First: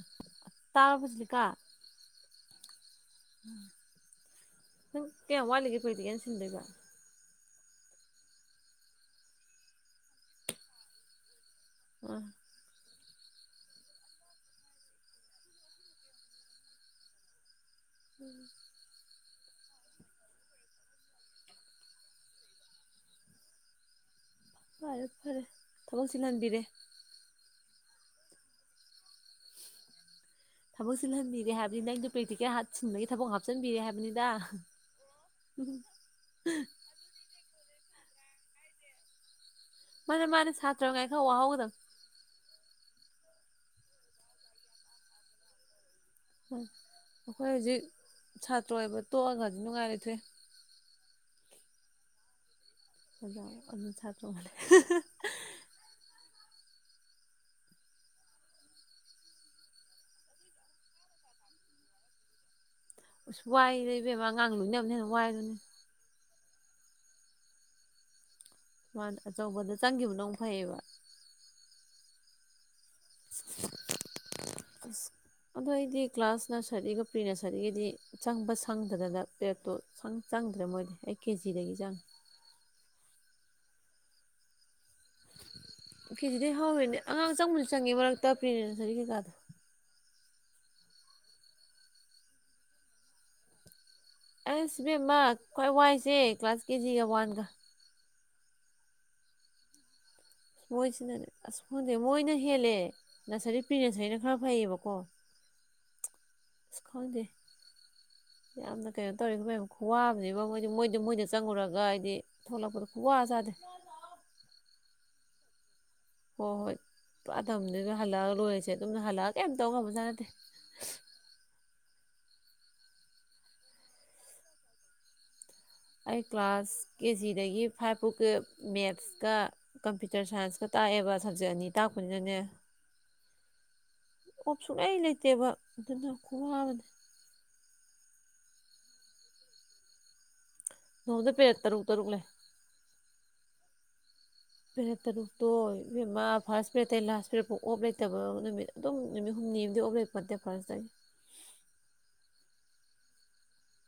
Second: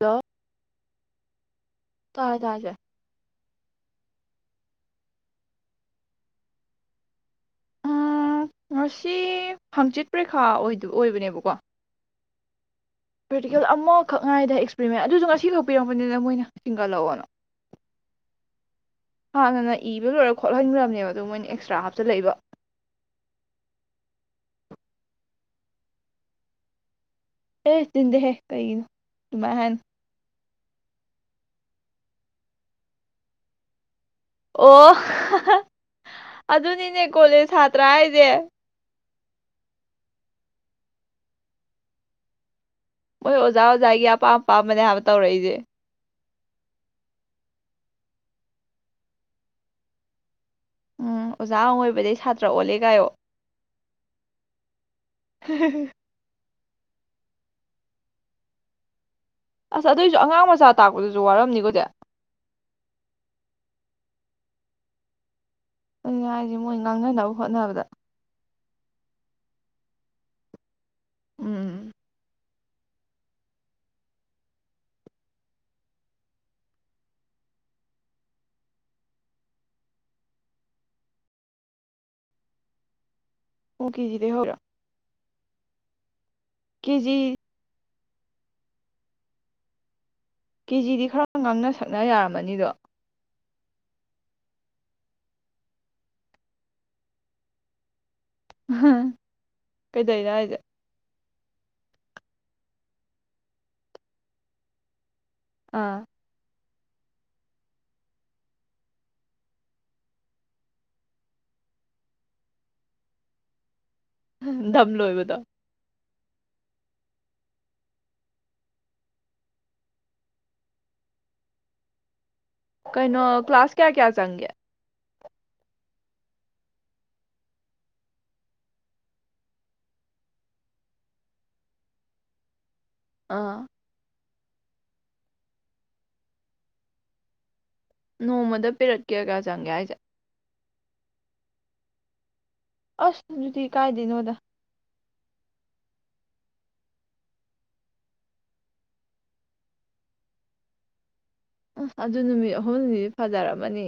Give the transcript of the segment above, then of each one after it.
Hello ꯇꯥꯕꯔꯣ ꯇꯥꯔꯦ ꯇꯥꯔꯦ ꯅꯪ ꯀꯌꯥꯝ ꯋꯥꯠꯂꯤꯒꯦ ꯄ꯭ꯔꯥꯛꯇꯤꯀꯦꯜ ꯁꯤꯟꯗꯣꯏꯕ ꯎꯝ ꯉꯁꯤ ꯍꯪꯆꯤꯠ ꯄ꯭ꯔꯦꯈꯥ ꯑꯣꯏꯕꯅꯦꯕꯀꯣ ꯑ ꯀ꯭ꯔꯦꯇꯤꯀꯦꯜ ꯑꯃꯈꯛ ꯉꯥꯏꯗ ꯑꯦꯛꯁꯄꯔꯤꯃꯦꯟ ꯑꯗꯨꯁꯨ ꯉꯁꯤꯈꯛ ꯄꯤꯔꯛꯄꯅꯤꯅ ꯃꯣꯏꯅ ꯆꯤꯡꯒꯠꯂꯛꯑꯣꯅ ꯎꯝ ꯍꯥꯟꯅꯅ ꯏꯕ ꯂꯣꯏꯔ ꯈꯣꯠꯍꯟꯈ꯭ꯔꯕꯅꯦꯕ ꯑꯗꯨ ꯃꯣꯏꯅ ꯑꯦꯛꯁꯇ꯭ꯔꯥ ꯍꯥꯞꯆꯤꯜ ꯂꯛꯏꯕꯥ ꯐꯔꯦ ꯐꯔꯦ ꯊꯕꯛ ꯆꯤꯜꯍꯟꯕꯤꯔꯦ ꯑꯦ ꯆꯤꯟꯗꯦ ꯍꯦ ꯀꯩ ꯗꯨꯃꯥꯏ ꯍꯥꯏꯅꯣ ꯊꯕꯛ ꯆꯤꯜꯍꯟꯕꯤꯔꯦ ꯍꯥꯏꯕꯅꯤ ꯅꯪꯗꯣ ꯄ꯭ꯔꯦꯛꯇꯤꯀꯦꯜ ꯁꯤꯟꯕꯒꯤ ꯊꯕꯛ ꯍꯥꯞꯆꯤꯟꯕꯤꯔꯦ ꯍꯥꯏꯕꯅꯤꯅ ꯑꯣ ꯑꯗꯨꯅꯤꯅꯦ ꯀꯣꯂꯦꯖ ꯍꯥ ꯁꯥꯇ꯭ꯔꯥ ꯍꯥꯏꯖꯦ ꯃꯥꯅꯦ ꯃꯥꯅꯦ ꯁꯥꯇ꯭ꯔ ꯑꯣꯏꯔꯤꯉꯥꯏ ꯈꯔ ꯋꯥꯍꯧꯒꯗꯕꯅꯦ ꯃꯣꯏ ꯑꯣꯖꯥ ꯑꯣꯖꯥꯒꯤ ꯑꯄꯥꯝ ꯑꯄꯥꯝꯕꯅꯦ ꯍꯥꯏꯕ ꯇꯧꯔꯛꯏꯁꯦ ꯍ ꯑꯩꯈꯣꯏ ꯍꯧꯖꯤꯛ ꯁꯥꯇ꯭ꯔ ꯑꯣꯏꯕ ꯇꯣꯛꯑꯒ ꯅꯨꯡꯉꯥꯏꯅꯥ ꯂꯩꯊꯣꯛꯑ ꯎꯝ ꯑꯣꯖꯥ ꯑꯃ ꯑꯣꯏꯕꯗꯒꯤ ꯁꯥꯇ꯭ꯔꯑꯃꯨꯛ ꯑꯣꯜꯂꯦ ꯀꯥꯏꯌꯣ ꯑꯗꯣ ꯑꯊꯥ ꯇ ꯍꯂꯦ ꯑꯁ ꯑꯗꯨꯑꯣꯏꯁꯨ ꯑꯉꯥꯡ ꯃꯆꯥ ꯇꯥꯛꯄꯗꯨꯁꯨ ꯋꯥꯔꯝꯅꯤꯀꯣꯗꯤ ꯑꯁ ꯋꯥꯏ ꯏꯕꯦꯝꯃꯥ ꯑꯉꯥꯡ ꯂꯣꯏꯅꯕꯅ ꯍꯦꯟꯅ ꯋꯥꯏꯗꯨꯅꯦ ꯑꯗꯨ ꯍꯥꯏꯔꯤꯁꯦ ꯃꯣꯏ ꯉꯥꯡꯅꯅꯕ ꯍꯣꯠꯅꯕꯗ ꯃꯥ ꯑꯆꯧꯕꯗ ꯆꯪꯈꯤꯕꯅꯧ ꯐꯩꯌꯦꯕ ꯎꯝ ꯑꯁ ꯑꯗꯣ ꯑꯩꯗꯤ ꯀ꯭ꯂꯥꯁ ꯅꯔꯁꯔꯤꯒ ꯄ꯭ꯔꯤ ꯅꯔꯁꯔꯤꯒꯗꯤ ꯆꯪꯕ ꯁꯪꯗꯗꯅ ꯄꯦꯔꯠꯇꯣ ꯆꯪꯗ꯭ꯔꯦ ꯃꯣꯏꯗꯤ ꯑꯩ ꯀꯦꯖꯤꯗꯒꯤ ꯆꯪꯉꯦ ꯀꯖꯤ ꯗꯥꯒꯤ ꯍꯧꯔꯤꯔꯥ ꯀꯦꯖꯤꯗꯒꯤ ꯍꯧꯔꯤꯅꯦ ꯑꯉꯥꯡ ꯀꯦꯖꯤ ꯑꯆꯪꯕꯨꯗꯤ ꯆꯪꯉꯦ ꯃꯔꯛ [inaudible] ꯄ꯭ꯔꯤ ꯅꯔꯁꯔꯤ ꯀꯩ ꯀ ꯗꯣ ꯀꯦ ꯖꯤ ꯗꯤ ꯈꯔ ꯉꯥꯡꯅ ꯁꯛꯅ ꯌꯥꯔꯝꯃꯅꯤꯗꯣ ꯑꯩꯁ ꯏꯕꯦꯝꯃꯥ ꯈ꯭ꯋꯥꯏ ꯋꯥꯏꯁꯦ ꯀ꯭ꯂꯥꯁ ꯀꯦ ꯖꯤ ꯒ ꯋꯥꯟꯒ ꯍꯝ ꯀꯩ ꯃꯣꯏꯁꯤꯅꯅꯦ ꯑꯁ ꯈꯪꯗꯦ ꯃꯣꯏꯅ ꯍꯦꯜꯂꯦ ꯅꯔꯁꯔꯤ ꯄ꯭ꯔꯤ ꯅꯔꯁꯔꯤꯅ ꯈꯔ ꯐꯩꯌꯦꯕꯀꯣ ꯑꯥ ꯑꯁ ꯈꯪꯗꯦ ꯌꯥꯝꯅ ꯀꯩꯅꯣ ꯇꯧꯏꯕꯨ ꯀꯩꯅꯣ ꯈꯨꯋꯥꯝꯅꯦꯕꯣ ꯃꯣꯏꯗꯤ ꯃꯣꯏꯗ ꯃꯣꯏꯗ ꯆꯪꯉꯨꯔꯒ ꯍꯥꯏꯕꯗꯤ ꯊꯣꯛꯂꯛꯄꯗ ꯈꯨꯋꯥ ꯆꯥꯗꯦ ꯗꯝ ꯂꯣꯏꯕꯗꯣ ꯍꯣꯏ ꯍꯣꯏ ꯄꯨꯔꯥ ꯗꯝꯅꯤꯗ ꯍꯜꯂꯛꯑꯒ ꯂꯣꯏꯔꯤꯁꯦ ꯑꯗꯨꯅ ꯍꯜꯂꯛꯑꯒ ꯀꯩꯝ ꯇꯧꯉꯝꯕ ꯖꯥꯠ ꯅꯠꯇꯦ ꯀꯩꯅꯣ ꯀ꯭ꯂꯥꯁ ꯀꯌꯥ ꯀꯌꯥ ꯆꯪꯒꯦ ꯑꯩ ꯀ꯭ꯂꯥꯁ ꯀꯦ ꯖꯤ ꯗꯒꯤ ꯐꯥꯏꯚ ꯐꯥꯎꯀꯤ ꯃꯦꯠꯁꯀ ꯀꯝꯄ꯭ꯌꯨꯇꯔ ꯁꯥꯏꯟꯁꯀ ꯇꯥꯛꯑꯦꯕ ꯁꯕꯖꯦꯛ ꯑꯅꯤ ꯇꯥꯛꯄꯅꯤꯅꯅꯦ ꯑꯥ ꯑꯣꯞ ꯁꯨꯛꯂꯩ ꯂꯩꯇꯦꯕ ꯑꯗꯨꯅ ꯈꯨꯋꯥꯃꯅꯦ ꯅꯣꯡꯃꯗ ꯄꯦꯔꯠ ꯀꯌꯥ ꯆꯪꯒꯦ ꯍꯥꯏꯁꯦ ꯅꯣꯡꯃꯥꯗ ꯄꯦꯔꯠ ꯇꯔꯨꯛ ꯇꯔꯨꯛ ꯂꯩ ꯑꯁ ꯑꯗꯨꯗꯤ ꯀꯥꯏꯗꯅꯣꯗ ꯄꯔꯦꯠ ꯇꯔꯨꯛꯇꯣ ꯏꯕꯦꯃꯥ ꯐꯥꯔꯁ ꯄꯦꯔꯠꯇꯩ ꯂꯥꯁ ꯄꯦꯔꯦꯠꯐꯥꯎ ꯑꯣꯐ ꯂꯩꯇꯕ ꯅꯨꯃꯤꯠ ꯑꯗꯨꯝ ꯅꯨꯃꯤꯠ ꯍꯨꯝꯅꯤ ꯑꯃꯗꯤ ꯑꯣꯐ ꯂꯩꯄꯣꯠꯇꯦ ꯅꯠꯇꯦ ꯐꯥꯔꯁꯇꯇꯩ ꯑ ꯑꯗꯨ ꯅꯨꯃꯤꯠ ꯑꯍꯨꯝꯅꯤꯗꯤ ꯐꯖꯔꯝꯃꯅꯤ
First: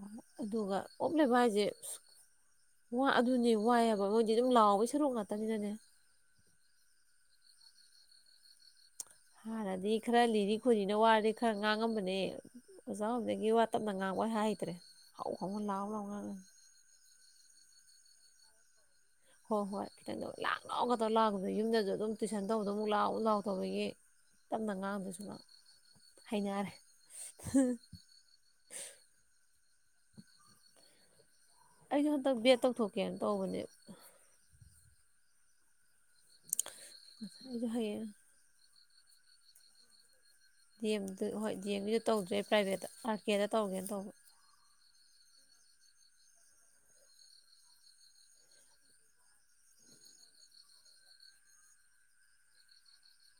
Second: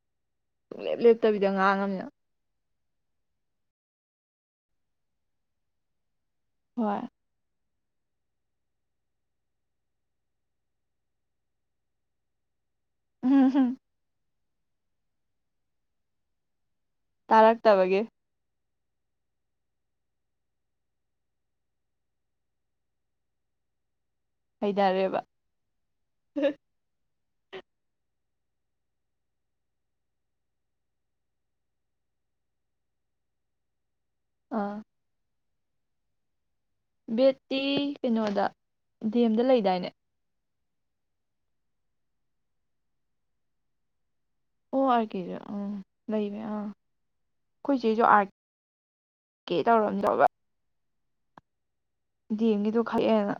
ꯑꯣ ꯑꯗꯨꯒ ꯁꯨꯡꯂꯦꯞ ꯑꯣꯞꯂꯩꯕ ꯂꯦꯞꯇꯕꯤꯗ ꯍꯥꯏꯁꯦ ꯉꯥꯡꯉꯝꯅꯤꯅ ꯋꯥ ꯑꯗꯨꯅꯦ ꯋꯥꯏꯑꯕ ꯃꯣꯏꯗꯤ ꯑꯗꯨꯝ ꯂꯥꯎꯕꯩ ꯁꯔꯨꯛ ꯉꯥꯛꯇꯅꯤꯅꯅꯦ ꯍꯣꯏ ꯍꯥꯟꯅꯗꯤ ꯈꯔ ꯂꯤꯔꯤ ꯈꯣꯏꯔꯤꯅ ꯋꯥꯔꯗꯤ ꯈꯔ ꯉꯥꯡꯉꯝꯕꯅꯦ ꯑꯣꯖꯥ ꯑꯣꯏꯕꯗꯒꯤ ꯋꯥ ꯇꯞꯅ ꯉꯥꯡꯕꯣꯏ ꯍꯥꯏ ꯐꯗ꯭ꯔꯦ ꯍꯧ ꯍꯧꯅ ꯂꯥꯎ ꯂꯥꯑꯣꯅ ꯉꯥꯡꯉꯦ꯫ ꯇꯥꯔꯛꯇꯕꯒꯤ ꯍꯣꯏ ꯍꯣꯏ ꯈꯤꯇꯪ ꯂꯥꯛ ꯂꯥꯡꯅꯣ ꯇꯧ ꯂꯥꯛꯄꯗ ꯌꯨꯝꯗꯁꯨ ꯑꯗꯨꯝ ꯇꯨꯏꯁꯟ ꯇꯧꯕꯗꯣ ꯑꯃꯨꯛ ꯂꯥꯎꯑꯣ ꯂꯥꯎ ꯇꯧꯕꯒꯤ ꯇꯞꯅ ꯍꯩꯅꯔꯦꯕ ꯉꯥꯡꯕꯗꯨꯁꯨ ꯍꯩꯅꯔꯦ ꯑ ꯑꯩꯁꯨ ꯍꯟꯗꯛ ꯕꯦꯠ ꯇꯧꯊꯣꯛꯀꯦꯅ ꯇꯧꯕꯅꯦ ꯑ ꯕꯦꯠꯇꯤ ꯑꯩꯁꯨ ꯍꯌꯦꯡ ꯀꯩꯅꯣꯗ ꯗꯦꯝꯗ ꯂꯩꯗꯥꯏꯅꯦ ꯗꯦꯝꯗꯨ ꯍꯣꯏ ꯗꯤ ꯑꯦꯝꯒꯤꯗꯨ ꯇꯧꯗ꯭ꯔꯦ ꯄ꯭ꯔꯥꯏꯚꯦꯠꯇ ꯑꯥꯔ ꯀꯦꯗ ꯇꯧꯒꯦꯅ ꯇꯧꯕ ꯑꯣ ꯑꯥꯔ ꯀꯦꯁꯨ ꯑꯥ ꯂꯩꯕ ꯑꯥ ꯑꯩꯈꯣꯏ ꯆꯦꯁꯨ ꯑꯥꯔ ꯀꯦ ꯇꯧꯔꯝꯗꯧꯕ ꯗꯦꯝꯒꯤꯗꯨꯣ ꯈꯛꯑꯦꯅ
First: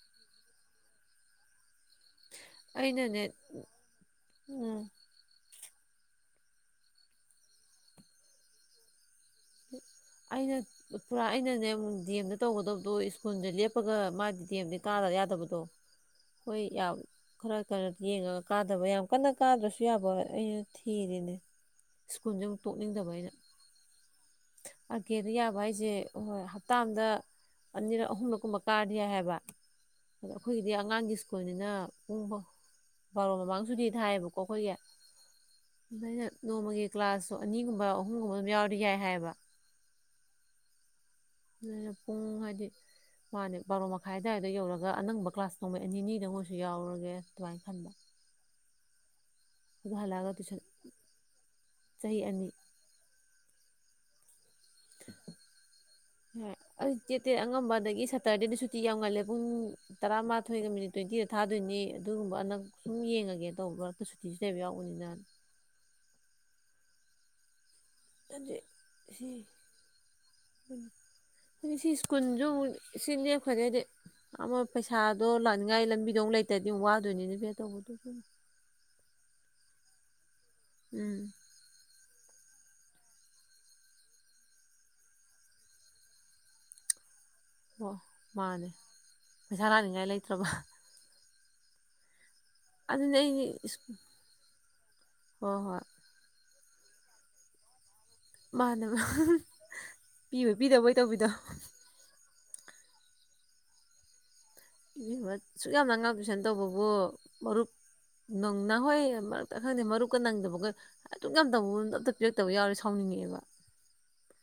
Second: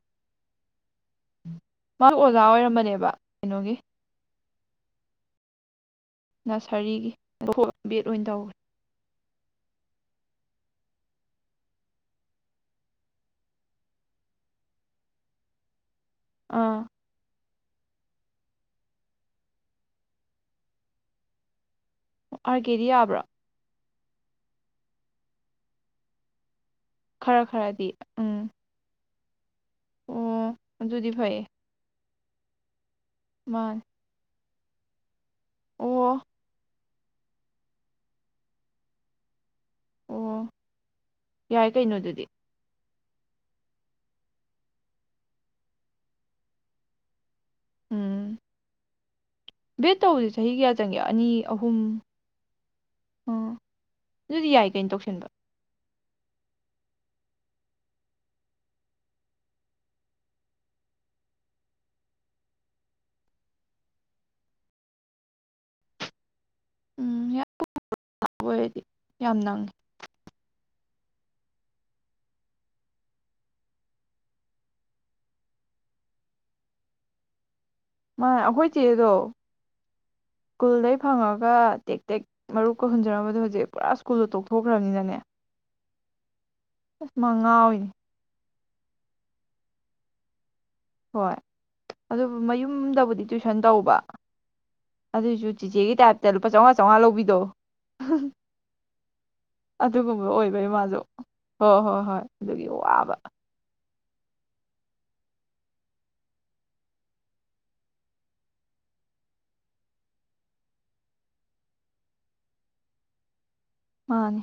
ꯎꯝ ꯃꯥ ꯑꯣꯖꯥ ꯑꯣꯏꯔꯝꯕꯅꯦꯕ ꯑꯩꯅꯅꯦ ꯀꯩꯅꯣꯒꯤ ꯎꯝ ꯅꯁꯔꯤꯒꯤ ꯕꯦꯠ ꯑꯣꯏꯅ ꯇꯧꯒꯔꯦ ꯑꯩꯅ ꯄꯨꯔꯥ ꯑꯩꯅꯅꯦ ꯗꯤ ꯑꯦꯝꯗ ꯇꯧꯒꯗꯕꯗꯣ ꯁ꯭ꯀꯨꯜꯗ ꯂꯦꯞꯄꯒ ꯃꯥꯗꯤ ꯗꯤ ꯑꯦꯝꯗꯤ ꯀ ꯗ ꯌꯥꯗꯕꯗꯣ ꯍꯣꯏ ꯑꯥ ꯌꯥ ꯈꯔ ꯈꯔ ꯌꯦꯡꯉꯒ ꯀꯥꯗꯕ ꯌꯥꯝ ꯀꯟꯅ ꯀꯥꯗ꯭ꯔꯁꯨ ꯌꯥꯕ ꯑꯩꯅ ꯊꯤꯔꯤꯅꯦ ꯁ꯭ꯀꯨꯜꯁꯦ ꯑꯃꯨꯛ ꯑꯥꯔ ꯀꯦꯗꯤ ꯇꯣꯛꯅꯤꯡꯗꯕ ꯌꯥꯕ꯭ꯔꯣ ꯑꯩꯅ ꯑꯥꯔ ꯀꯦꯗꯤ ꯌꯥꯕꯥ ꯍꯥꯢꯁꯦ ꯍꯇꯥꯝꯗ ꯈꯔ ꯈꯔꯗꯤ ꯑꯅꯤꯔꯛ ꯎꯝ ꯑꯍꯨꯝꯂꯛ ꯀꯨꯝꯕ ꯀꯥꯔꯗꯤ ꯍꯥꯏꯕ ꯋꯥ ꯑꯣ ꯑꯗꯣ ꯑꯩꯈꯣꯏꯒꯤꯗꯤ ꯑꯗꯨꯗꯤ ꯑꯉꯥꯡꯒꯤ ꯐꯩꯌꯦ ꯁ꯭ꯀꯨꯜꯅꯤꯅ ꯎꯕ ꯕꯥꯔꯣ ꯃꯃꯥꯡ ꯃꯥꯅꯦ ꯁꯨꯇꯤ ꯊꯥꯏꯑꯦꯕꯀꯣ ꯀꯣ ꯈꯣꯏꯒꯤ ꯑꯣ ꯑꯩꯅ ꯅꯣꯡꯃꯒꯤ ꯀ꯭ꯂꯥꯁꯁꯨ ꯑꯅꯤꯒꯨꯝꯕ ꯑꯍꯨꯝꯒꯨꯝꯕ ꯑꯗꯨꯝ ꯌꯥꯎꯔꯗꯤ ꯌꯥꯏ ꯍꯥꯏꯕ ꯑꯣ ꯌꯥꯏ ꯑꯗꯨꯅ ꯀꯩꯅꯣ ꯑꯗꯨꯗꯤ ꯄꯨꯡ ꯍꯥꯏꯗꯤ ꯃꯥꯅꯦ ꯕꯥꯔꯣ ꯃꯈꯥꯏ ꯑꯗꯨꯋꯥꯏꯗ ꯌꯧꯔꯒ ꯑꯅꯪꯕ ꯀ꯭ꯂꯥꯁ ꯃꯤꯅꯠ ꯑꯅꯤꯅꯤꯗ ꯑꯣꯏꯁꯨ ꯌꯥꯎꯔꯒꯦ ꯑꯗꯨꯃꯥꯏ ꯈꯟꯕꯥ ꯚꯦꯠ ꯇꯧꯕꯗꯤ ꯆꯍꯤ ꯀꯌꯥ ꯆꯪꯒꯦ ꯑꯅꯤ ꯑꯍꯨꯝ ꯆꯍꯤ ꯑꯅꯤ ꯑ ꯑꯗꯨꯗꯤ ꯌꯥꯏ ꯀꯩꯅꯣ ꯇꯧꯁꯤꯟꯕ ꯍꯣꯏ ꯑꯩ ꯇꯦꯠ ꯇꯦꯠ ꯑꯉꯝꯕ ꯑꯗꯒꯤ ꯁꯇꯔꯗꯦꯗ ꯁꯨꯇꯤ ꯌꯥꯝ ꯉꯜꯂꯦ ꯄꯨꯡ ꯇꯔꯥꯃꯥꯊꯣꯏꯒ ꯃꯤꯅꯤꯠ ꯇ꯭ꯋꯦꯟꯇꯤꯗ ꯊꯥꯗꯣꯏꯅꯤ ꯑꯗꯨꯒꯨꯝꯕ ꯑꯅ ꯁꯨꯝ ꯌꯦꯡꯉꯒꯦ ꯇꯧꯕ ꯃꯔꯛꯇ ꯁꯨꯇꯤꯁꯨ ꯂꯩꯕ ꯌꯥꯎꯕꯅꯤꯅ ꯎꯝ ꯌꯥ ꯑꯗꯨꯗꯤ ꯑꯣꯏꯔꯗꯤ ꯌꯥꯝ ꯅꯪꯉꯤ ꯍꯥꯏꯗꯤ ꯁꯤ ꯁ꯭ꯀꯨꯜꯁꯨ ꯁꯤ ꯅꯦꯛꯈꯔꯦꯗꯤ ꯑꯃ ꯄꯩꯁꯥꯗꯣ ꯂꯥꯛꯅꯤꯡꯉꯥꯏ ꯂꯝꯕꯤꯗꯣ ꯂꯩꯇ꯭ꯔꯗꯤ ꯋꯥꯗꯣꯏꯅꯤꯅꯦ ꯕꯦꯗ ꯇꯧꯕꯗꯣ ꯁꯨꯝ ꯃꯥ ꯑꯩꯈꯣꯏ ꯆꯦꯗꯣ ꯁ꯭ꯀꯨꯜꯗꯩ ꯎꯝ ꯐꯪꯉꯒ ꯇꯦꯛ ꯇꯦꯛ ꯃꯔꯨꯞꯀ ꯍꯨꯟꯖꯔꯝꯕꯗꯣ ꯍꯧꯖꯤꯛ ꯄꯨꯔꯥ ꯁ꯭ꯀꯨꯜꯗꯣ ꯇꯣꯛꯊꯣꯛꯈ꯭ꯔꯕꯅꯤꯅꯅꯦ ꯑꯁ ꯃꯥ ꯉꯥꯎꯔꯤꯅꯤ ꯑꯣ ꯃꯥꯅꯦ ꯄꯩꯁꯥ ꯂꯥꯛꯅꯤꯡꯉꯥꯏ ꯂꯩꯇ꯭ꯔꯕ ꯍꯣꯏ ꯑꯗꯨ ꯑꯗꯨꯅꯦ ꯃꯌꯨꯝꯗꯕꯨꯗꯤ ꯑꯩꯗꯤ ꯇꯨꯋꯏꯁꯟ ꯇꯧꯕ ꯑꯗꯨꯏꯁꯨ ꯍꯣꯏ ꯍꯣꯏ ꯆꯤꯆꯦꯒꯤ ꯇꯥꯏꯞꯇ ꯂꯨꯄꯥ ꯆꯝꯃꯉꯥ ꯆꯝꯃꯉꯥ ꯂꯧꯕꯤꯗꯣ ꯃꯥꯅꯦ ꯑꯗꯨꯒꯨꯝꯕ ꯄꯤꯕꯣꯏ ꯑꯣꯏꯕꯩ ꯄꯤꯗꯕꯣꯏ ꯃꯥꯁꯨ ꯇꯧꯕꯤꯗꯣ ꯍꯣꯏ ꯍꯣꯏ ꯍꯣꯏ ꯑꯗꯨꯒꯤ ꯋꯥꯕ ꯁꯨꯛ ꯌꯥꯝ ꯑꯉꯥꯡ ꯇꯨꯏꯁꯟ ꯇꯧꯕꯕꯨ ꯃꯔꯨꯞ ꯅꯪꯅ ꯍꯣꯏ ꯃꯔꯛꯇ ꯈꯪꯗꯦ ꯃꯔꯨꯞꯀ ꯅꯪꯗꯕꯈꯣꯏ ꯑꯗꯨꯛ ꯌꯥꯝ ꯇꯧꯕ ꯑꯝꯇ ꯄꯤꯔꯛꯇꯕ ꯌꯥꯎꯔꯦ ꯁꯥꯎꯅꯤꯡꯉꯛꯑꯦꯕ ꯃꯥꯟꯅꯦ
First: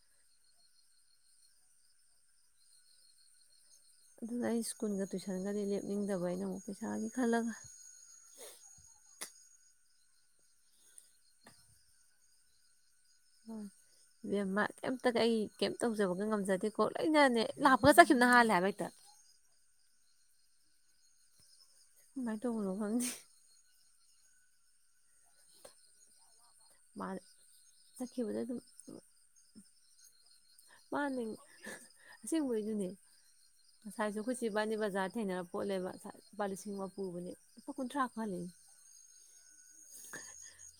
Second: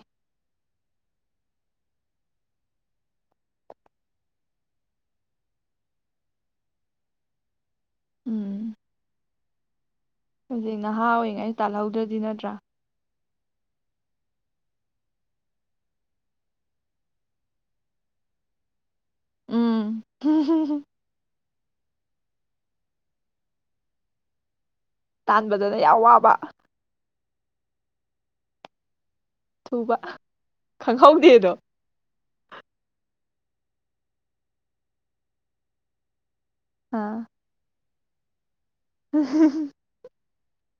ꯑꯗꯨꯗ ꯑꯩ ꯁ꯭ꯀꯨꯜꯒ ꯇꯨꯏꯁꯟꯒꯗꯤ ꯂꯦꯞꯅꯤꯡꯗꯕ ꯑꯩꯅ ꯑꯃꯨꯛ ꯄꯩꯁꯥꯒꯤ ꯈꯜꯂꯒ ꯎꯝ ꯍꯧꯖꯤꯛ ꯅꯍꯥ ꯑꯣꯏꯔꯤꯉꯩ ꯇꯥꯜꯍꯧꯗ꯭ꯔꯗꯤ ꯅꯠꯇ꯭ꯔꯥ ꯏꯕꯦꯝꯃꯥ ꯀꯩꯝꯇꯅꯦ ꯑꯩ ꯀꯔꯤꯝ ꯇꯧꯖꯕꯒ ꯉꯝꯖꯗꯦꯀꯣ ꯂꯣꯏꯅꯅꯦ ꯂꯥꯛꯄꯒ ꯆꯠꯈꯤꯕꯅ ꯍꯥꯜꯂꯦ ꯍꯥꯏꯕ ꯍꯦꯛꯇ ꯎꯝ ꯀꯃꯥꯏꯇꯧꯕꯅꯣ ꯈꯪꯗꯦ ꯇꯥꯟꯕꯗꯅ ꯌꯥꯝ ꯑꯋꯥꯕ ꯃꯥ ꯆꯠꯈꯤꯕꯗ ꯑꯗꯨꯝ ꯊꯨꯕ ꯃꯥꯅꯤ ꯈꯪꯍꯧꯗꯦꯗꯣ ꯑꯁꯤꯦꯡꯕꯒꯤꯗꯨꯅꯦ ꯉꯁꯥꯏꯁꯨ ꯀꯣꯏꯆꯤꯕꯥꯅꯤ ꯕꯖꯥꯔ ꯊꯦꯡꯅꯔ ꯄꯣꯠꯂꯦꯕ ꯂꯨꯄꯥ ꯂꯤꯁꯤꯡ ꯑꯃ ꯑꯥ ꯄꯨꯕꯅꯦ ꯀꯨꯊ꯭ꯔꯥ ꯈꯛ ꯍꯜꯂꯛꯑꯦ [unintelligible]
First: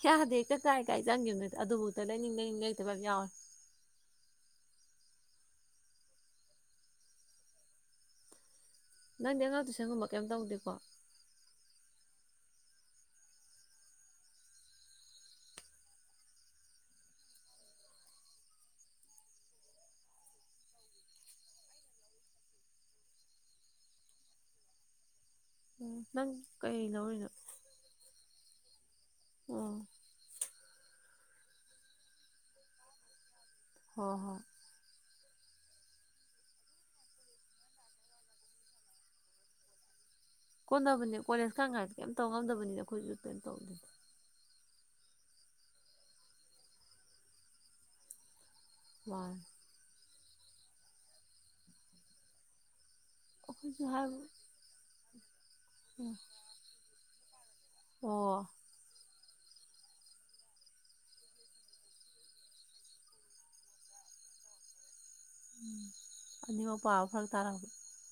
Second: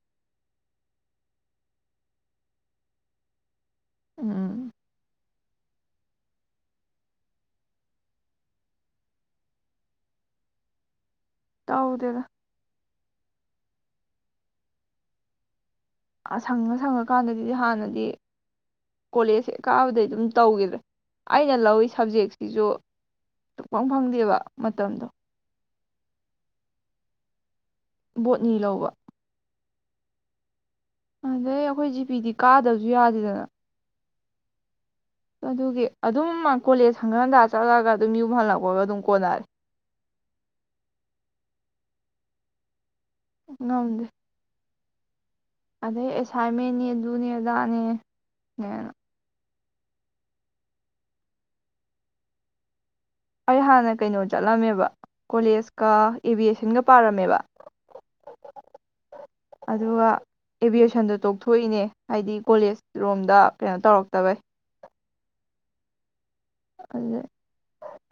ꯌꯥꯗꯤ ꯍꯦꯛꯇ ꯆꯥꯏ ꯀꯥꯏ ꯆꯪꯈꯤꯕꯅꯠꯇ ꯑꯗꯨꯕꯨꯥꯎꯛꯇ ꯂꯩꯅꯤꯡ ꯂꯩꯅꯤꯡ ꯂꯩꯇꯕ ꯌꯥꯝ ꯌꯥꯎꯋꯦ ꯎꯝ ꯎꯝ ꯅꯪꯗꯤ ꯑꯉꯥꯡ ꯇꯨꯏꯁꯟꯒꯨꯝꯕ ꯀꯩꯝ ꯇꯧꯗꯦꯀꯣ ꯍꯥꯎꯗꯦꯗ ꯁꯪꯉ ꯁꯪꯉꯀꯥꯟꯗꯗꯤꯗꯤ ꯍꯥꯟꯅꯗꯤ ꯀꯣꯂꯦꯖꯁꯦ ꯀꯥꯕꯗꯩ ꯑꯗꯨꯝ ꯇꯧꯈꯤꯗ꯭ꯔꯦ ꯑꯩꯅ ꯂꯧꯋ ꯁꯕꯖꯦꯛꯁꯤꯁꯨ ꯐꯪ ꯐꯪꯗꯦꯕ ꯃꯇꯝꯗꯣ ꯑꯣ ꯅꯪ ꯀꯩ ꯂꯧꯔꯤꯅꯣ ꯕꯣꯠꯅꯤ ꯂꯧꯕ ꯑꯣ ꯑꯗꯩ ꯑꯩꯈꯣꯏ ꯖꯤ ꯄꯤꯗꯤ ꯀꯥꯗꯕꯁꯨ ꯌꯥꯗꯦꯗꯅ ꯍꯣꯏ ꯍꯣꯏ ꯑꯗꯨꯒꯤ ꯑꯗꯨꯝ ꯀꯣꯂꯦꯖ ꯍꯪꯒꯥꯟꯗ ꯆꯠꯂꯒ ꯑꯗꯨꯝ ꯌꯨꯝ ꯍꯜꯂꯛꯄꯒ ꯑꯗꯨꯝ ꯀꯣꯟꯅꯔꯦ ꯀꯣꯟꯗꯕꯅꯤ ꯀꯣꯂꯦꯖꯀ ꯀꯥꯁꯦ ꯀꯩꯝ ꯇꯧ ꯉꯝꯗꯕꯅꯤ ꯑꯩꯈꯣꯏꯁꯨ ꯀꯩꯝ ꯇꯧꯗꯦ ꯉꯝꯗꯦ ꯑꯗꯩ ꯑꯦꯁꯥꯏꯟꯃꯦꯟꯅꯤ ꯑꯗꯨꯅꯦ ꯑꯗꯥꯅꯦ ꯃꯥꯅꯦ ꯑꯩ ꯑꯩꯈꯣꯏꯁꯨ ꯍꯥꯟꯅ ꯍꯥꯏꯕ ꯀꯩꯅꯣ ꯆꯠꯂꯝꯃꯦꯕ ꯀꯣꯂꯦꯖꯀ ꯎꯝ ꯑꯦꯕꯤꯌꯦꯁꯟꯒ ꯄꯥꯔꯝꯃꯦꯕ ꯑꯣ ꯑꯗꯨꯒ ꯑꯦꯚꯌꯦꯁꯟꯗꯣ ꯇꯣꯛꯊꯣꯛꯏꯅꯦ ꯍꯥꯏꯗꯤ ꯀꯣꯂꯦꯖ ꯔꯣꯝꯗ ꯀꯩꯅꯣ ꯇꯧꯔꯛꯇꯕꯩ ꯎꯝ ꯑꯅꯤ ꯃꯄꯥꯕ ꯑꯗꯨ ꯐꯛ ꯇꯥꯔꯛꯑꯕ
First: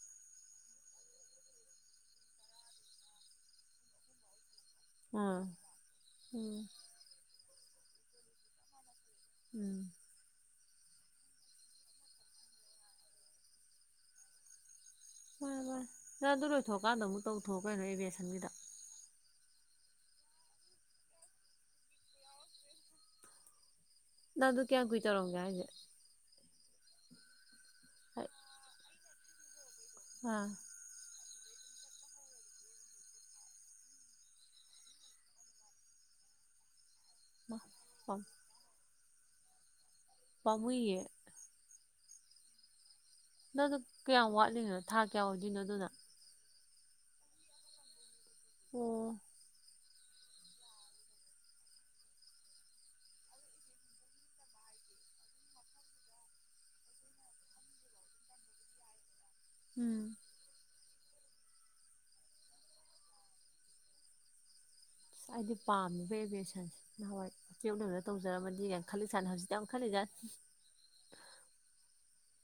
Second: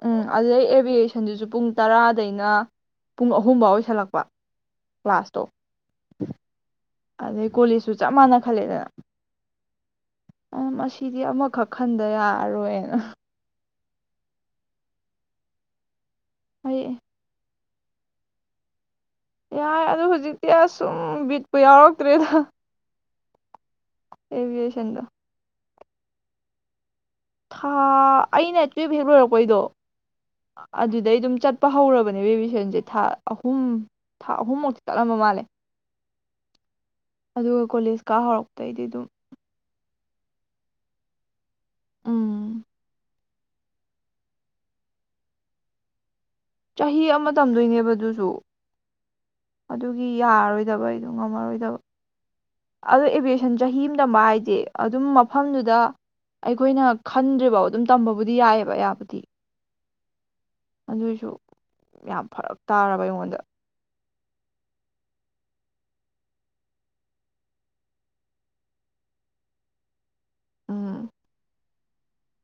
ꯎꯝ ꯑꯗꯨꯗꯩ ꯑꯦꯚꯌꯦꯁꯟꯗꯨꯁꯨ ꯄꯨꯡ ꯇꯔꯥꯗꯩꯅ ꯄꯨꯡ ꯑꯍꯨꯝꯐꯥꯎ ꯑꯣꯏꯁꯜꯂꯛꯄ ꯀ꯭ꯂꯥꯁ ꯑꯥ ꯇꯣ ꯎꯝ ꯑ ꯀꯣꯂꯤꯖꯁꯨ ꯆꯞ ꯃꯥꯟꯅ ꯈꯜꯂꯦꯗꯅ ꯎꯝ ꯑꯁꯤꯗꯤ ꯑꯃꯈꯛ ꯈꯟꯗ ꯌꯥꯔꯣꯏꯅ ꯃꯥꯅꯦ ꯃꯥꯅꯦ ꯅꯪ ꯑꯗꯨ ꯊꯣꯛ ꯀꯥꯟꯗ ꯑꯩ ꯀꯥꯏꯗ ꯑꯃꯨꯛꯇꯧ ꯇꯧꯊꯣꯛꯑꯣ ꯀꯩꯅꯣ ꯑꯦꯕꯁꯟꯒꯤꯗ ꯌꯥꯏ ꯑꯗꯨ ꯍꯧꯖꯤꯛꯇꯤ ꯑꯁ ꯁꯨꯝ ꯕꯤꯠꯄꯨ ꯌꯥꯎꯔꯛꯇ꯭ꯔꯦꯗ ꯅꯪꯥꯗꯨ ꯀꯌꯥ ꯑꯦꯚꯤꯌꯦꯁꯟꯗꯣ ꯀꯨꯏ ꯇꯧꯔꯝꯒꯦ ꯍꯥꯏꯖꯦ ꯊ ꯑꯩꯅ ꯇꯨꯋꯦꯞ ꯍꯦꯛ ꯑꯣꯏꯔꯛ ꯑꯩꯈꯣꯏꯗꯣ ꯑꯥ ꯑꯗꯨꯗꯩ ꯑꯗꯨꯝ ꯆꯠꯄ ꯍꯧꯔꯕꯅꯦ ꯕꯦꯕꯤ ꯁꯦꯁꯟꯁꯦ ꯊꯥ ꯑꯍꯨꯝ ꯊꯥ ꯑꯍꯨꯝꯃꯨꯛꯇꯤ ꯆꯠꯂꯝꯕ ꯃꯥꯜꯂꯦ ꯑꯗꯨꯒ ꯀꯣꯂꯦꯖ ꯀꯥ ꯍꯧꯔꯛꯄꯩꯗꯤ ꯑꯗꯨꯝ ꯄꯥꯃꯨꯏꯌꯦ ꯎꯝ ꯅꯪꯗ ꯀꯌꯥꯝ ꯋꯥꯠꯂꯤꯅꯣꯅꯣ ꯊꯥ ꯀꯌꯥ ꯑꯣꯏꯗꯣꯏꯅꯣ ꯑꯗꯨꯅ ꯆꯍꯤ ꯑꯃ ꯇꯝꯗꯣꯏꯅꯦꯕ ꯑꯗꯨꯁꯨ ꯑꯣ ꯑꯗꯨꯒꯤ ꯌꯥꯔꯔꯣꯏꯗꯕ ꯑꯩꯗꯣ ꯉꯝꯃꯔꯣꯏꯗꯕ ꯑꯗꯣ ꯑꯦꯚꯌꯦꯁꯟ ꯆꯍꯤ ꯑꯃ ꯇꯝꯕ ꯍꯥꯏꯗꯤꯦ ꯑꯗꯨꯝ ꯃꯐꯝꯗꯨꯗ ꯑꯩꯈꯣꯏꯅ ꯈꯟꯗ꯭ꯔꯤꯐꯧ ꯑꯗꯨꯝ ꯇꯝꯕꯕꯨꯗꯤ ꯌꯥꯏꯑꯕ ꯑꯌꯥꯕꯨꯗꯤ ꯎꯝ ꯑꯗꯨꯏꯁꯨ ꯌꯥꯝ ꯐꯔꯛ ꯇꯥꯔꯕ ꯑꯩꯉꯣꯟꯗ ꯍꯥꯏꯗꯤ ꯄꯥꯝꯃꯤꯕ ꯑꯦꯚꯁꯟꯁꯦ ꯅꯍꯥꯟꯋꯥꯏ ꯑꯦꯛꯅꯅ ꯇꯧꯖꯔꯝꯃꯗꯤ ꯌꯥꯝꯅ ꯈꯠꯜꯂꯤ ꯁ ꯁꯥꯥꯟꯅ ꯍꯧꯖꯤꯛꯇ ꯌꯥꯝ ꯈꯜꯂꯤꯖꯠ ꯎꯝ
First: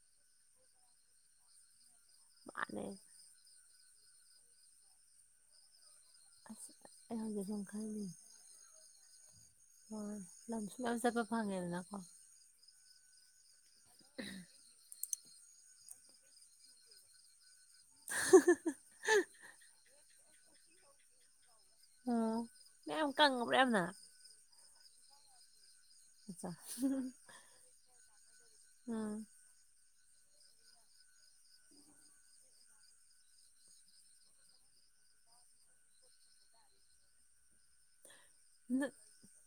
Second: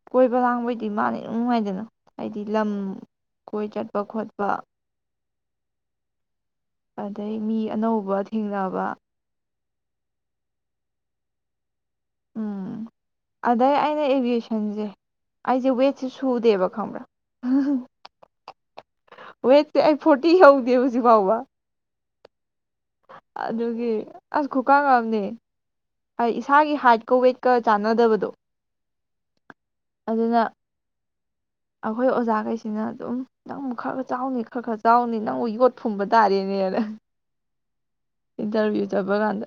ꯀꯣꯏꯕ ꯂꯥꯡꯕꯩꯗꯤ ꯃꯥꯅꯤ ꯅꯨꯡꯉꯥꯏꯗꯅ ꯍꯥꯏꯗꯤ ꯂꯝ ꯃꯥꯟꯅꯦ ꯀꯣꯏ ꯆꯠ ꯆꯠꯄ ꯈꯣꯠꯄ ꯑꯁ ꯑꯩ ꯑꯗꯩ ꯍꯧꯖꯤꯛ ꯃꯤ ꯁꯨꯝ ꯑꯅꯧꯕ ꯊꯦꯡꯅꯕ ꯍꯣꯏ ꯂꯝꯁꯨ ꯃꯌꯥꯝ ꯆꯠꯄ ꯐꯪꯉꯦꯗꯅꯀꯣ ꯎꯝ ꯑꯗꯩ ꯑꯩꯅ ꯑꯦꯚꯌꯦꯁꯟꯁꯦ ꯑꯩꯖꯦ ꯑꯣꯏꯋꯁꯦ ꯁꯨꯗꯦꯕ ꯈꯪ ꯑꯕꯔ ꯋꯦꯠ ꯐꯣꯔꯇꯤ ꯍꯧꯗꯦ ꯍꯧꯖꯤꯛꯐꯥꯎꯕ ꯑꯣ ꯃꯌꯥꯝ ꯀꯪꯉꯕ꯭ꯔꯥ ꯌꯥꯝꯅ ꯑꯗꯨꯒꯤ ꯈꯨꯀꯥꯡꯑꯝꯅꯦ ꯑꯩ ꯑꯠꯆꯥ ꯏꯁꯥꯒꯤ ꯍꯥꯏꯠꯀ ꯋꯦꯠꯀ ꯆꯥꯟꯅꯗꯕꯗ [inaudible] ꯎꯝ ꯑꯗꯨꯅ ꯑꯩꯈꯣꯏ ꯑꯣꯖꯥꯈꯩꯁꯤꯅ ꯑꯗꯨꯝ ꯅꯪꯕꯨꯛ ꯈꯔ ꯈꯔ ꯆꯥꯎꯅꯤ ꯈꯔ ꯈꯔ ꯆꯥꯎꯅꯤ ꯅꯪꯕꯨ ꯌꯣꯠ ꯐꯨꯝꯕ ꯇꯥꯔꯦꯅꯦꯅ ꯅ ꯏꯟꯇꯔꯚꯤꯌꯨ ꯆꯠꯄ ꯀꯥꯟꯗ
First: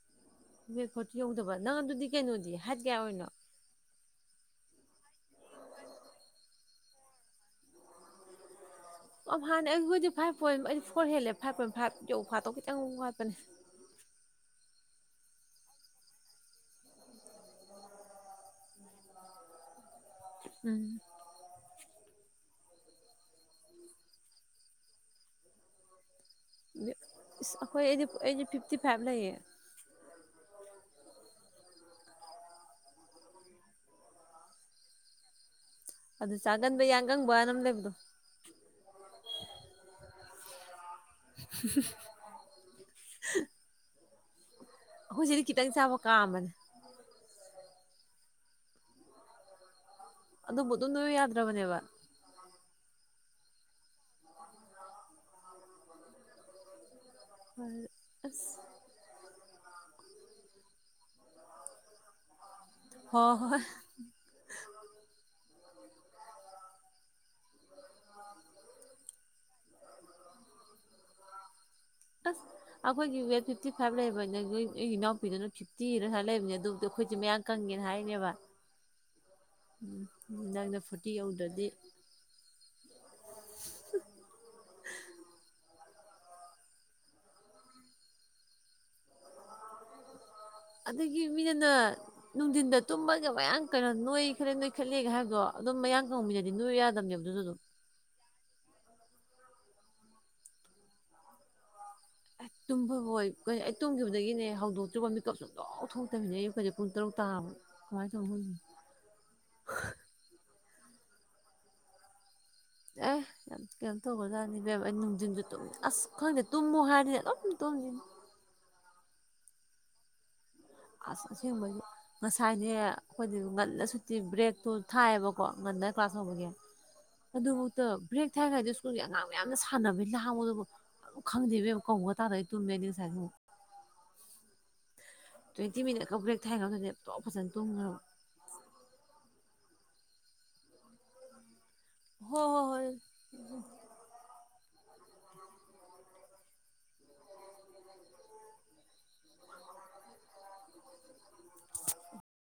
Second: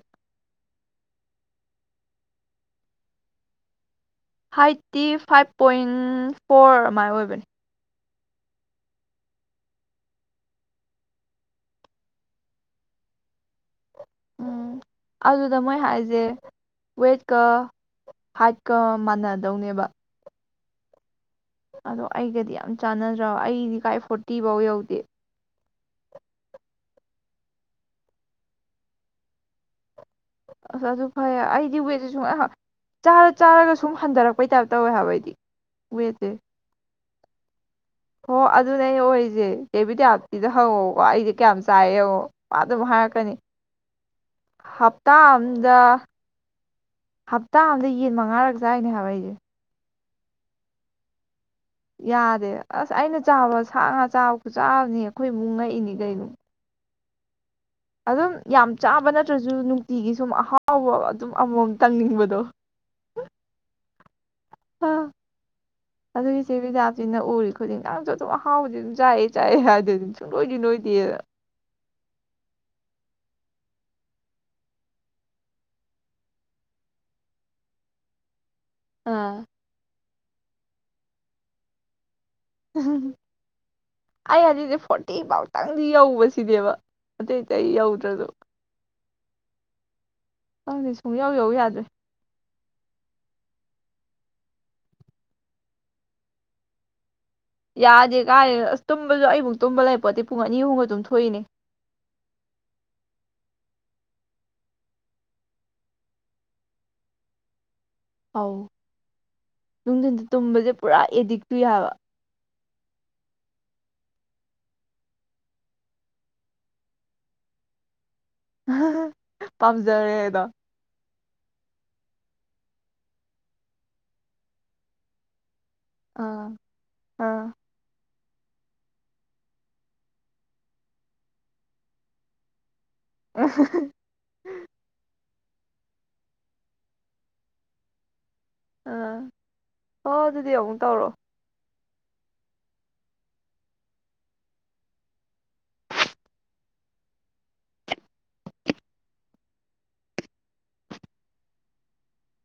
ꯃꯈꯣ ꯆꯤ ꯌꯗꯕ ꯅꯪ ꯑꯗꯨꯗꯨꯗꯤ ꯀꯩꯅꯣꯗꯤ ꯍꯥꯠ ꯀꯌꯥ ꯑꯣꯏꯅꯣ ꯍꯥꯏꯠꯇꯤ ꯐꯥꯏꯚ ꯄꯣꯏꯟ ꯐꯣꯔ ꯑꯗꯨꯥꯏ ꯑꯣꯏꯕꯅꯤ ꯌꯥꯝ ꯍꯥꯟꯅ ꯑꯩꯕꯨꯣꯏꯗꯤ ꯐꯥꯏꯚ ꯄꯣꯏꯟ ꯑꯩꯗꯤ ꯐꯣꯔ ꯍꯦꯜꯂꯦ ꯐꯥꯏꯚ ꯄꯣꯏꯟ ꯐꯥꯏꯚ ꯌ ꯐꯥꯠꯇꯣ ꯈꯤꯇꯪ ꯋꯥꯠꯄꯅꯦ ꯎꯝ ꯑꯗꯨꯗ ꯃꯣꯏ ꯍꯥꯏꯁꯦ ꯋꯦꯠꯀ ꯍꯥꯏꯠꯀ ꯃꯥꯟꯅꯗꯧꯅꯦꯕ ꯎꯝ ꯑꯗꯣ ꯑꯩꯒꯗꯤ ꯌꯥꯝ ꯆꯥꯟꯅꯗ꯭ꯔꯣ ꯑꯩꯗꯤ ꯀꯥꯏ ꯐꯣꯔꯇꯤꯐꯧ ꯌꯧꯗꯦ ꯑꯩꯈꯣꯏ ꯑꯩꯗꯤ ꯑꯩꯗꯤ ꯐꯤꯐꯇꯤ ꯐꯥꯏꯚ ꯂꯩꯌꯦ ꯁꯤ ꯁꯨꯝ ꯆꯥꯔ ꯆꯥꯔꯒ ꯁꯨꯝ ꯍꯟꯊꯔꯛꯄꯩ ꯇꯥꯏꯞ ꯇꯧꯋꯦ ꯍꯥꯏꯕ ꯑꯩꯗꯤ ꯋꯦꯠꯁꯦ ꯑꯗꯨ ꯆꯒꯟ ꯌꯥ ꯅꯪꯕ ꯅꯝ ꯂꯩꯕꯗꯣ ꯍꯣ ꯑꯗꯨꯅꯦ ꯑꯩ ꯑꯣꯏꯔꯤꯁꯦ ꯌꯦꯕꯤꯗ ꯑꯞꯇꯤꯗ ꯍꯧꯛꯑꯣ ꯀ ꯑꯩꯗꯤ ꯀꯌꯥꯝ ꯆꯥꯏꯑ ꯑꯗꯨꯝ ꯍꯥꯏꯔꯛꯀꯅꯤ ꯍꯞꯇꯥ ꯑꯩꯈꯣꯏꯁꯤꯗꯤ ꯈꯤꯇꯪ ꯆꯥꯕ ꯑꯝꯗꯞ ꯀꯥꯝꯕꯅꯦ ꯍꯞꯇꯥ ꯑꯝꯗ ꯌꯦꯟ ꯃꯉꯥꯔꯛ ꯆꯥꯏꯅꯦ ꯍꯥꯏꯕ ꯑꯩꯁꯦ ꯑꯗꯨꯗ ꯃꯗꯨ ꯌꯥ ꯌꯥꯔꯦ ꯑꯁ ꯑꯩꯅ ꯆꯥꯎꯥꯕ ꯁꯥ ꯉꯥ ꯆꯥꯕ ꯆꯥꯕꯅꯤ ꯑꯩꯈꯣꯏ ꯏꯃꯨꯛ ꯉꯛꯏꯅꯤ ꯀꯩꯅꯣ ꯑꯗꯨꯝ ꯑꯁ ꯌꯥꯝ ꯆꯥꯕ ꯅꯠꯇ꯭ꯔꯁꯨ ꯁꯨ ꯅꯨꯡꯇꯤꯒꯤ ꯁꯨꯝ ꯑꯍꯥꯎꯕ ꯑꯗꯨꯝ ꯑꯃꯃꯝ ꯇꯪꯅꯤꯡꯕꯗꯣ ꯍꯣꯏ ꯍꯣꯏ ꯑ ꯑꯗꯨ ꯏꯆꯦꯕꯤꯗꯥꯞꯁꯤꯅ ꯎꯔꯤ ꯈꯨꯗꯤꯡ ꯅꯪꯁꯨ ꯑꯗꯨꯝ ꯑꯍꯥꯎꯕꯗꯤ ꯑꯗꯨꯝ ꯆꯥꯛꯑꯦ ꯆꯥꯛꯑꯦ ꯍꯥꯏꯗꯤ ꯑꯗꯨꯝ ꯁꯨꯡꯂꯣꯏꯗꯤ ꯂꯣꯏꯗꯦꯗ ꯑꯁ ꯑꯩꯈꯣꯏꯒꯤ ꯋꯦꯠ ꯐꯤꯐꯇꯤ ꯐꯥꯏꯚ ꯂꯩꯕ ꯑꯩꯒꯤ ꯏꯅꯥꯎꯄꯤꯗꯨꯅ ꯐꯤꯐꯇꯤꯅ ꯁꯨꯃꯥꯏ ꯂꯩꯕꯅꯤ ꯑꯗꯨꯕꯨꯗꯤ ꯑꯩꯈꯣꯏꯁꯦ ꯃꯌꯥꯝ ꯀꯪꯒꯦꯅ ꯍꯥꯏꯅꯦꯕ ꯑꯥ ꯅꯪꯅ ꯐꯣꯔꯇꯤ ꯌꯧꯗ꯭ꯔꯗꯤ ꯑꯩ ꯍꯧꯖꯤꯗꯤ ꯐꯣꯔꯇꯤ ꯄꯥꯎ ꯇ ꯅꯪꯗꯤ ꯌꯧꯕꯁꯤꯅꯦꯕ ꯑꯇꯩ ꯑꯇꯩ ꯌꯧꯗ꯭ꯔꯁꯨꯣ ꯑꯗꯨꯪꯗꯤ ꯁꯨꯡ ꯑꯗꯒꯤ ꯌꯥꯎ ꯌꯥꯎ ꯃꯤꯅꯅ ꯌꯥꯗ꯭ꯔꯦ ꯅꯨꯡꯊꯤꯟꯗ ꯇꯨꯝꯃꯒ ꯃꯌꯥꯌꯥꯝ ꯀꯩꯅꯣ ꯅꯣꯏ ꯈꯠꯂꯦ ꯅꯣꯏ ꯈꯠꯂꯦꯒ ꯍꯥꯏꯕꯗꯣ ꯑꯗꯨꯝ ꯃꯌꯥ ꯀꯪꯉꯝꯃꯤꯔꯗꯤ ꯅꯣꯏ ꯌꯥꯗꯕꯅꯦꯕꯣ ꯌꯥꯗꯦ ꯀꯥꯥꯏ ꯑꯁ ꯇꯨꯝꯕꯁꯨ ꯑꯩꯃꯨꯛ ꯇꯨꯝꯕ ꯂꯩ ꯄꯣꯠꯇꯤ ꯄꯨꯡ ꯑꯅꯤ ꯑꯍꯨꯝꯒ ꯑꯗꯨꯝ ꯊꯣꯛꯏꯅꯦ ꯑꯩ ꯇꯨꯝꯕ ꯍꯣꯏ ꯑꯩ ꯇꯨꯝꯈꯤꯕꯗꯒꯤꯅꯦ ꯍꯧꯗꯣꯛꯇ꯭ꯔꯤꯕ ꯃꯤꯦꯀꯞ ꯁ ꯂ ꯂꯧ ꯊꯣꯛꯣꯛꯇꯃꯤꯅꯦ ꯑꯌꯨꯛ ꯈꯗꯤꯛ ꯄꯨꯡ ꯇꯔꯨꯛ ꯇꯥꯕ ꯑꯥꯎ ꯅꯨꯡꯊꯤꯜ ꯇꯨꯝꯕꯁꯦ ꯄꯨꯔꯥ ꯑꯦꯗꯤꯛꯇꯛꯇꯨ ꯌꯥꯕ ꯑꯦ ꯌꯥꯝ ꯀꯩꯅꯣ ꯇꯧꯒꯖꯥꯅꯤ ꯕꯦꯝꯕ ꯑꯩ ꯅꯨꯡꯊꯤꯟꯁꯨ ꯇꯨꯝ ꯑꯁ ꯈꯪꯗꯦ ꯇꯨꯝꯃꯨ ꯍꯥꯏꯔꯤꯅꯦ ꯂꯣꯏ ꯇꯨꯝꯁꯤꯅꯤ ꯄꯥꯝꯖꯔꯦꯗ ꯑꯁ ꯑꯁꯦꯡꯕꯁꯦ ꯉꯁꯥꯏꯅꯦ ꯑꯩꯈꯣꯏꯗꯤ ꯉꯜꯂ ꯁꯨꯠꯇꯤ ꯕ꯭ꯔꯦꯛꯇꯣ ꯊꯥꯏꯌꯦꯕꯀꯣ ꯃꯟꯗ ꯀ꯭ꯂꯥꯁ ꯍꯧꯕꯒꯤ ꯑꯥ ꯑꯥ ꯑꯗꯨꯐꯨꯛꯇ ꯕ꯭ꯔꯦꯛ ꯏꯊꯥꯏ ꯀꯥꯏꯗ ꯁ꯭ꯀꯨꯜꯒꯤ ꯑꯉꯥꯡ ꯃꯌꯥꯝꯅ ꯁꯥꯟꯅꯕꯩ ꯂꯍꯥꯡꯕꯗꯨꯕꯨ ꯑꯗꯨꯝ ꯈꯪꯗꯦꯕꯕ ꯀꯧꯒ ꯇꯥꯔꯗꯤ ꯇꯨꯝꯃꯦ ꯉꯁꯥꯏꯁꯨ ꯑ ꯇ꯭ꯋꯦꯟꯇꯤ ꯃꯤꯅꯠꯀ ꯕ꯭ꯔꯦꯛ ꯊꯥꯏꯈ꯭ꯔꯗꯅꯦꯦꯞꯇꯣꯞ ꯐꯖꯅ ꯇꯨꯝꯈ꯭ꯔꯕ ꯑꯣ ꯑꯗꯨꯗꯤ ꯑꯃꯨꯛ ꯇꯧꯔꯣ ꯍꯣꯏ ꯍꯣꯏ ꯍꯣꯏ [inaudible]